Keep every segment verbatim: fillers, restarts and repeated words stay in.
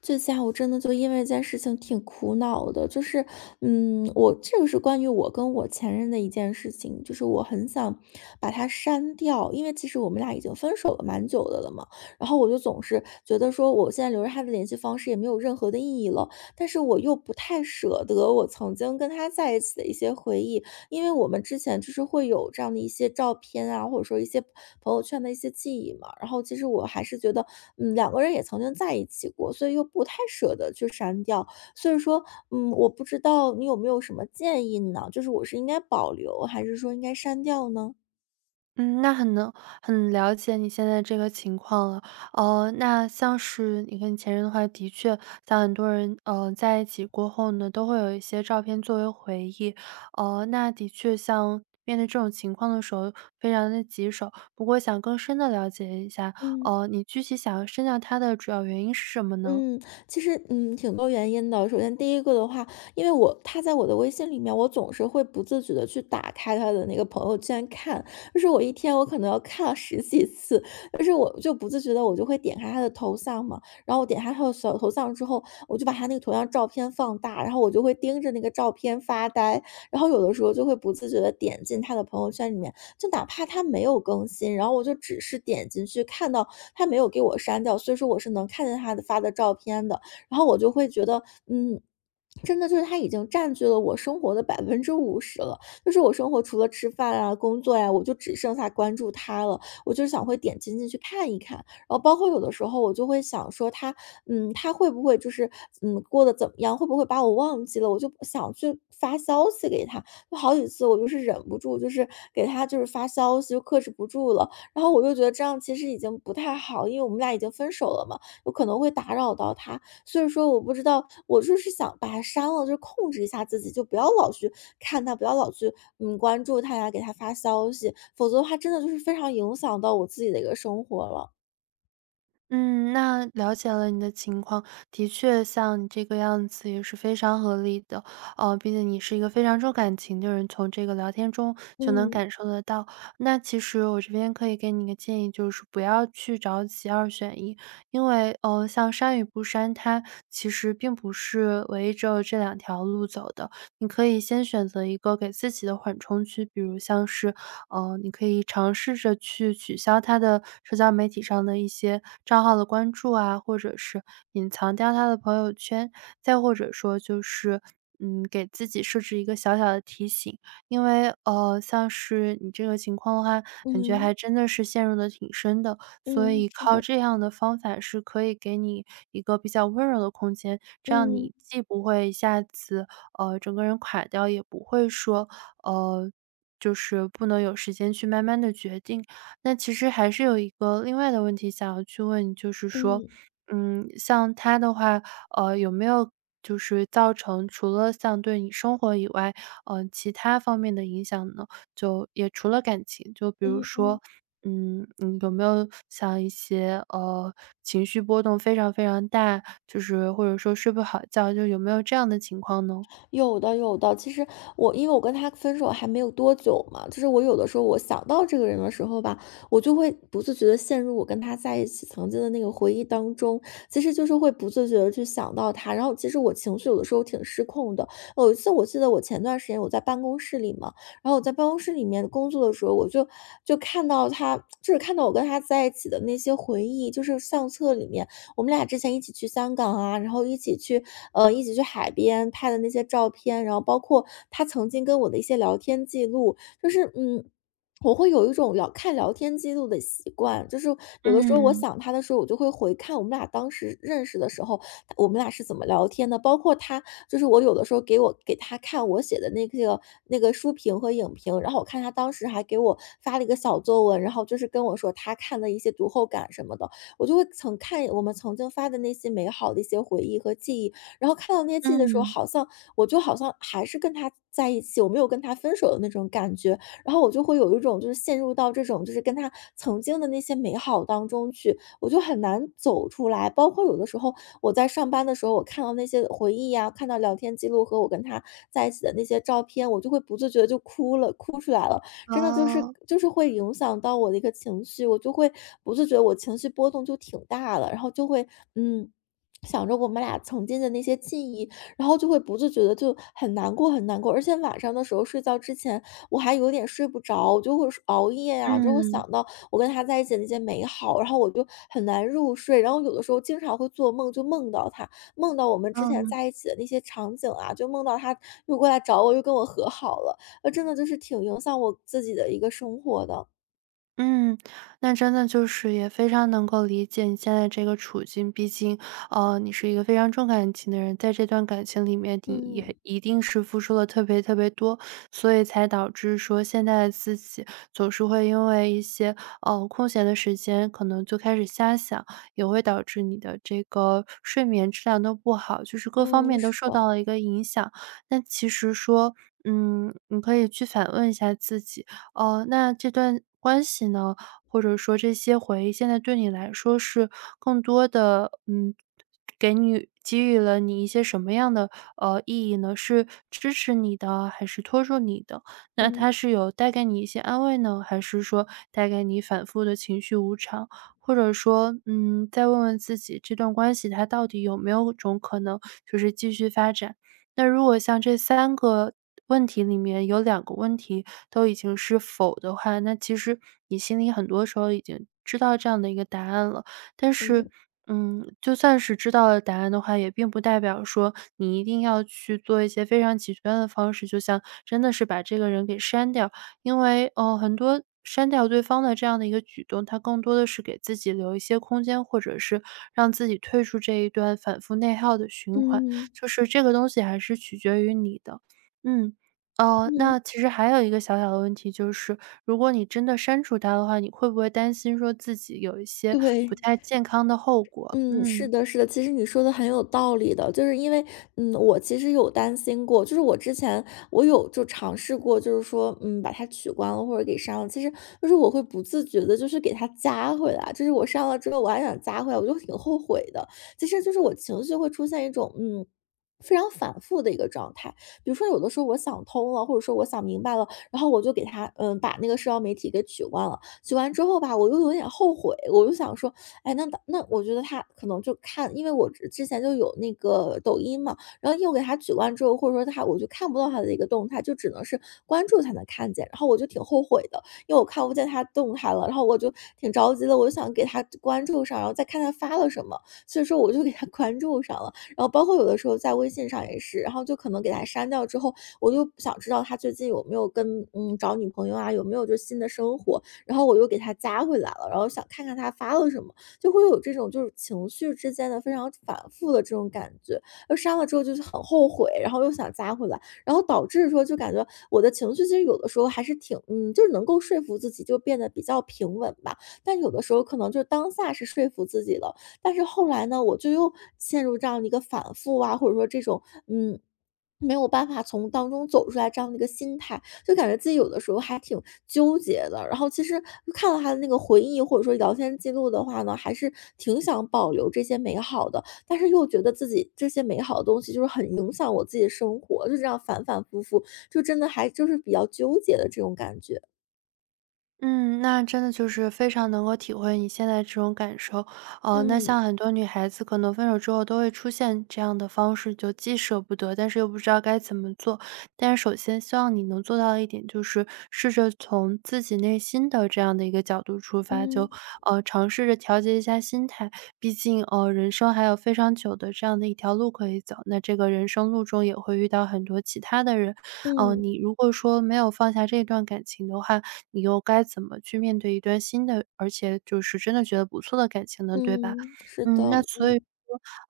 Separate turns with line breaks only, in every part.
这下我真的就因为一件事情挺苦恼的，就是，嗯，我这个是关于我跟我前任的一件事情，就是我很想把他删掉，因为其实我们俩已经分手了蛮久的了嘛，然后我就总是觉得说我现在留着他的联系方式也没有任何的意义了，但是我又不太舍得我曾经跟他在一起的一些回忆，因为我们之前就是会有这样的一些照片啊，或者说一些朋友圈的一些记忆嘛。然后其实我还是觉得，嗯，两个人也曾经在一起过，所以又不太舍得去删掉。所以说，嗯，我不知道你有没有什么建议呢？就是我是应该保留，还是说应该删掉呢？
嗯，那很能很了解你现在这个情况了。呃，那像是你跟你前任的话，的确，像很多人，呃，在一起过后呢，都会有一些照片作为回忆。呃，那的确，像面对这种情况的时候，非常的棘手。不过，想更深的了解一下，
嗯。
呃，你具体想要删掉他的主要原因是什么呢？
嗯，其实，嗯，挺多原因的。首先第一个的话，因为我他在我的微信里面，我总是会不自觉的去打开他的那个朋友圈看，就是我一天我可能要看了十几次，但是我就不自觉的我就会点开他的头像嘛，然后我点开他的小头像之后，我就把他那个头像照片放大，然后我就会盯着那个照片发呆，然后有的时候就会不自觉的点进他的朋友圈里面，就哪怕他没有更新，然后我就只是点进去看到他没有给我删掉，所以说我是能看见他的发的照片的。然后我就会觉得，嗯，真的就是他已经占据了我生活的百分之五十了。就是我生活除了吃饭啊、工作呀，我就只剩下关注他了。我就是想会点进进去看一看，然后包括有的时候我就会想说他，嗯，他会不会就是嗯过得怎么样？会不会把我忘记了？我就不想去发消息给他，就好几次我就是忍不住，就是给他就是发消息，就克制不住了。然后我就觉得这样其实已经不太好，因为我们俩已经分手了嘛，有可能会打扰到他。所以说我不知道，我就是想把他删了，就是控制一下自己，就不要老去看他，不要老去嗯关注他呀，给他发消息，否则的话真的就是非常影响到我自己的一个生活了。
嗯，那了解了你的情况，的确像你这个样子也是非常合理的。呃，毕竟你是一个非常重感情的人，从这个聊天中就能
嗯
感受得到。那其实我这边可以给你一个建议，就是不要去着急二选一，因为呃，像删与不删，它其实并不是围着这两条路走的。你可以先选择一个给自己的缓冲区，比如像是呃，你可以尝试着去取消他的社交媒体上的一些账号的关注啊，或者是隐藏掉他的朋友圈，再或者说就是。嗯，给自己设置一个小小的提醒，因为呃，像是你这个情况的话，感觉
嗯
还真的是陷入的挺深的，所
嗯，
以
是
靠
的，
这样的方法是可以给你一个比较温柔的空间，这样
嗯
你既不会一下子呃整个人垮掉，也不会说呃就是不能有时间去慢慢的决定。那其实还是有一个另外的问题想要去问你就是说，
嗯
嗯，像他的话，呃，有没有就是造成除了像对你生活以外，呃，其他方面的影响呢？就也除了感情，就比如
嗯嗯。
说，嗯，你有没有像一些，呃，情绪波动非常非常大，就是或者说睡不好觉，就有没有这样的情况呢？
有的，有的。其实我因为我跟他分手还没有多久嘛，就是我有的时候我想到这个人的时候吧，我就会不自觉的陷入我跟他在一起曾经的那个回忆当中，其实就是会不自觉的去想到他，然后其实我情绪有的时候挺失控的。有一次我记得我前段时间我在办公室里嘛，然后我在办公室里面工作的时候，我就就看到他，就是看到我跟他在一起的那些回忆，就是相册里面。我们俩之前一起去香港啊，然后一起去呃，一起去海边拍的那些照片，然后包括他曾经跟我的一些聊天记录，就是嗯。我会有一种聊看聊天记录的习惯，就是有的时候我
嗯，
想他的时候，我就会回看我们俩当时认识的时候，我们俩是怎么聊天的。包括他，就是我有的时候给我给他看我写的那个那个书评和影评，然后我看他当时还给我发了一个小作文，然后就是跟我说他看的一些读后感什么的。我就会曾看我们曾经发的那些美好的一些回忆和记忆，然后看到那些记忆的时候，
嗯，
好像我就好像还是跟他在一起，我没有跟他分手的那种感觉，然后我就会有一种就是陷入到这种就是跟他曾经的那些美好当中去，我就很难走出来。包括有的时候我在上班的时候，我看到那些回忆呀、看到聊天记录和我跟他在一起的那些照片，我就会不自觉地就哭了，哭出来了。真的就是
哦，
就是会影响到我的一个情绪，我就会不自觉我情绪波动就挺大了，然后就会嗯。想着我们俩曾经的那些记忆，然后就会不自觉的就很难过，很难过。而且晚上的时候睡觉之前，我还有点睡不着，我就会熬夜呀、就会
嗯。
想到我跟他在一起的那些美好，然后我就很难入睡。然后有的时候经常会做梦，就梦到他，梦到我们之前
嗯
在一起的那些场景啊，就梦到他又过来找我，又跟我和好了。呃，真的就是挺影响我自己的一个生活的。
嗯，那真的就是也非常能够理解你现在这个处境。毕竟，呃，你是一个非常重感情的人，在这段感情里面，你
嗯，
也一定是付出了特别特别多，所以才导致说现在的自己总是会因为一些呃空闲的时间，可能就开始瞎想，也会导致你的这个睡眠质量都不好，就是各方
嗯，
面都
是
受
的，
到了一个影响。那其实说。嗯，你可以去反问一下自己，哦，那这段关系呢，或者说这些回忆，现在对你来说是更多的，嗯，给你给予了你一些什么样的呃意义呢？是支持你的，还是拖住你的？那
嗯，
它是有带给你一些安慰呢，还是说带给你反复的情绪无常？或者说，嗯，再问问自己，这段关系它到底有没有种可能，就是继续发展？那如果像这三个问题里面有两个问题都已经是否的话，那其实你心里很多时候已经知道这样的一个答案了。但是，
嗯。
嗯，就算是知道了答案的话，也并不代表说你一定要去做一些非常极端的方式，就像真的是把这个人给删掉。因为，呃，很多删掉对方的这样的一个举动，它更多的是给自己留一些空间，或者是让自己退出这一段反复内耗的循环。
嗯。
就是这个东西还是取决于你的。嗯，哦，
嗯，
那其实还有一个小小的问题，就是如果你真的删除它的话，你会不会担心说自己有一些不
对。
太健康的后果？
嗯，是
嗯。
的，是的，其实你说的很有道理的，就是因为，嗯，我其实有担心过，就是我之前我有就尝试过，就是说，嗯，把它取关了或者给删了，其实就是我会不自觉的，就是给它加回来，就是我删了之后我还想加回来，我就挺后悔的。其实就是我情绪会出现一种，嗯。非常反复的一个状态，比如说有的时候我想通了，或者说我想明白了，然后我就给他，嗯，把那个社交媒体给取关了。取完之后吧，我又有点后悔，我就想说，哎，那那我觉得他可能就看，因为我之之前就有那个抖音嘛，然后又给他取关之后，或者说他我就看不到他的一个动态，就只能是关注才能看见，然后我就挺后悔的，因为我看不见他动态了，然后我就挺着急的，我就想给他关注上，然后再看他发了什么，所以说我就给他 关注上了，然后包括有的时候在微信上也是，然后就可能给他删掉之后，我就想知道他最近有没有跟嗯找女朋友啊，有没有就新的生活，然后我又给他加回来了，然后想看看他发了什么。就会有这种就是情绪之间的非常反复的这种感觉。而删了之后就是很后悔，然后又想加回来，然后导致说就感觉我的情绪其实有的时候还是挺，嗯，就是能够说服自己，就变得比较平稳吧。但有的时候可能就是当下是说服自己了，但是后来呢，我就又陷入这样的一个反复啊，或者说这种，嗯。没有办法从当中走出来这样的一个心态，就感觉自己有的时候还挺纠结的。然后其实看到他的那个回忆或者说聊天记录的话呢，还是挺想保留这些美好的，但是又觉得自己这些美好的东西就是很影响我自己的生活，就这样反反复复，就真的还就是比较纠结的这种感觉。
嗯，那真的就是非常能够体会你现在这种感受。呃，那
嗯
像很多女孩子可能分手之后都会出现这样的方式，就既舍不得，但是又不知道该怎么做。但是首先希望你能做到的一点，就是试着从自己内心的这样的一个角度出发，就
嗯
呃尝试着调节一下心态。毕竟呃人生还有非常久的这样的一条路可以走，那这个人生路中也会遇到很多其他的人。呃，
嗯
你如果说没有放下这段感情的话，你又该怎么去面对一段新的，而且就是真的觉得不错的感情呢，对吧？
嗯，是的，
嗯，那所以
嗯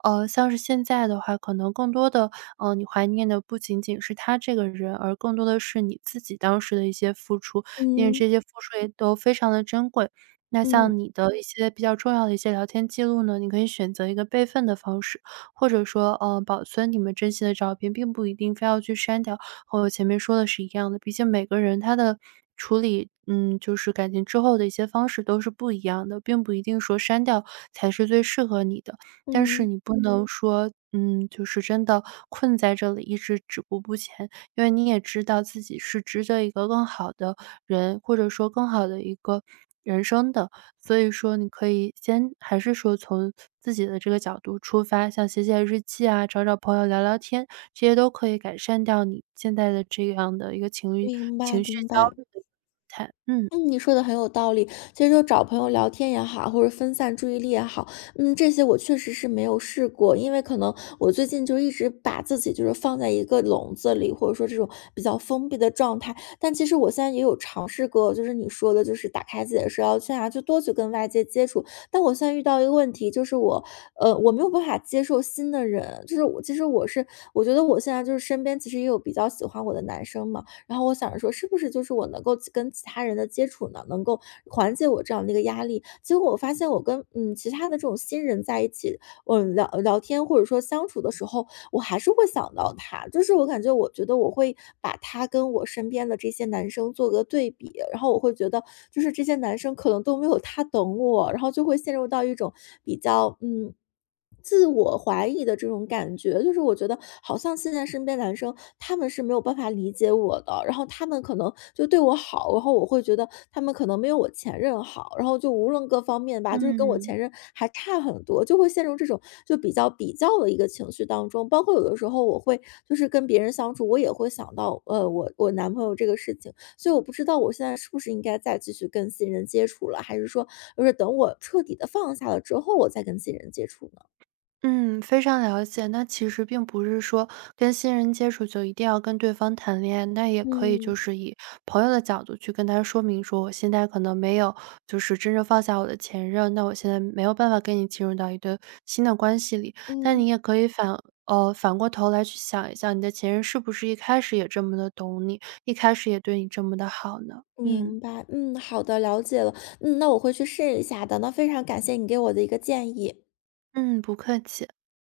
呃，像是现在的话，可能更多的，呃，你怀念的不仅仅是他这个人，而更多的是你自己当时的一些付出，因为
嗯
这些付出也都非常的珍贵。那
嗯
像你的一些比较重要的一些聊天记录呢，你可以选择一个备份的方式，或者说，呃，保存你们珍惜的照片，并不一定非要去删掉，和我前面说的是一样的。毕竟每个人他的处理，嗯，就是感情之后的一些方式都是不一样的，并不一定说删掉才是最适合你的。但
嗯，
是你不能嗯说，嗯，就是真的困在这里一直止步不前，因为你也知道自己是值得一个更好的人，或者说更好的一个人生的。所以说你可以先还是说从自己的这个角度出发，像写写日记啊，找找朋友聊聊天，这些都可以改善掉你现在的这样的一个情绪
明白
情绪
明
焦
白。
虑的状态。嗯。
嗯，你说的很有道理。其实就找朋友聊天也好，或者分散注意力也好，嗯，这些我确实是没有试过，因为可能我最近就一直把自己就是放在一个笼子里，或者说这种比较封闭的状态。但其实我现在也有尝试过，就是你说的，就是打开自己的社交圈啊，就多去跟外界接触。但我现在遇到一个问题，就是我，呃，我没有办法接受新的人，就是我，其实我是，我觉得我现在就是身边其实也有比较喜欢我的男生嘛，然后我想着说，是不是就是我能够跟其他人的接触呢，能够缓解我这样的一个压力？结果我发现我跟嗯其他的这种新人在一起，嗯聊聊天或者说相处的时候，我还是会想到他，就是我感觉我觉得我会把他跟我身边的这些男生做个对比，然后我会觉得就是这些男生可能都没有他懂我，然后就会陷入到一种比较嗯。自我怀疑的这种感觉，就是我觉得好像现在身边男生他们是没有办法理解我的，然后他们可能就对我好，然后我会觉得他们可能没有我前任好，然后就无论各方面吧，就是跟我
嗯。
前任还差很多，就会陷入这种就比较比较的一个情绪当中。包括有的时候我会就是跟别人相处，我也会想到呃我我男朋友这个事情，所以我不知道我现在是不是应该再继续跟新人接触了，还是说就是等我彻底的放下了之后，我再跟新人接触呢？
嗯，非常了解。那其实并不是说跟新人接触就一定要跟对方谈恋爱，那也可以就
嗯
是以朋友的角度去跟他说明说，我现在可能没有就是真正放下我的前任，那我现在没有办法跟你进入到一段新的关系里。但你
嗯，
也可以反呃反过头来去想一下，你的前任是不是一开始也这么的懂你，一开始也对你这么的好呢？嗯
明白，嗯，好的，了解了，嗯，那我会去试一下的。那非常感谢你给我的一个建议。
嗯，不客气。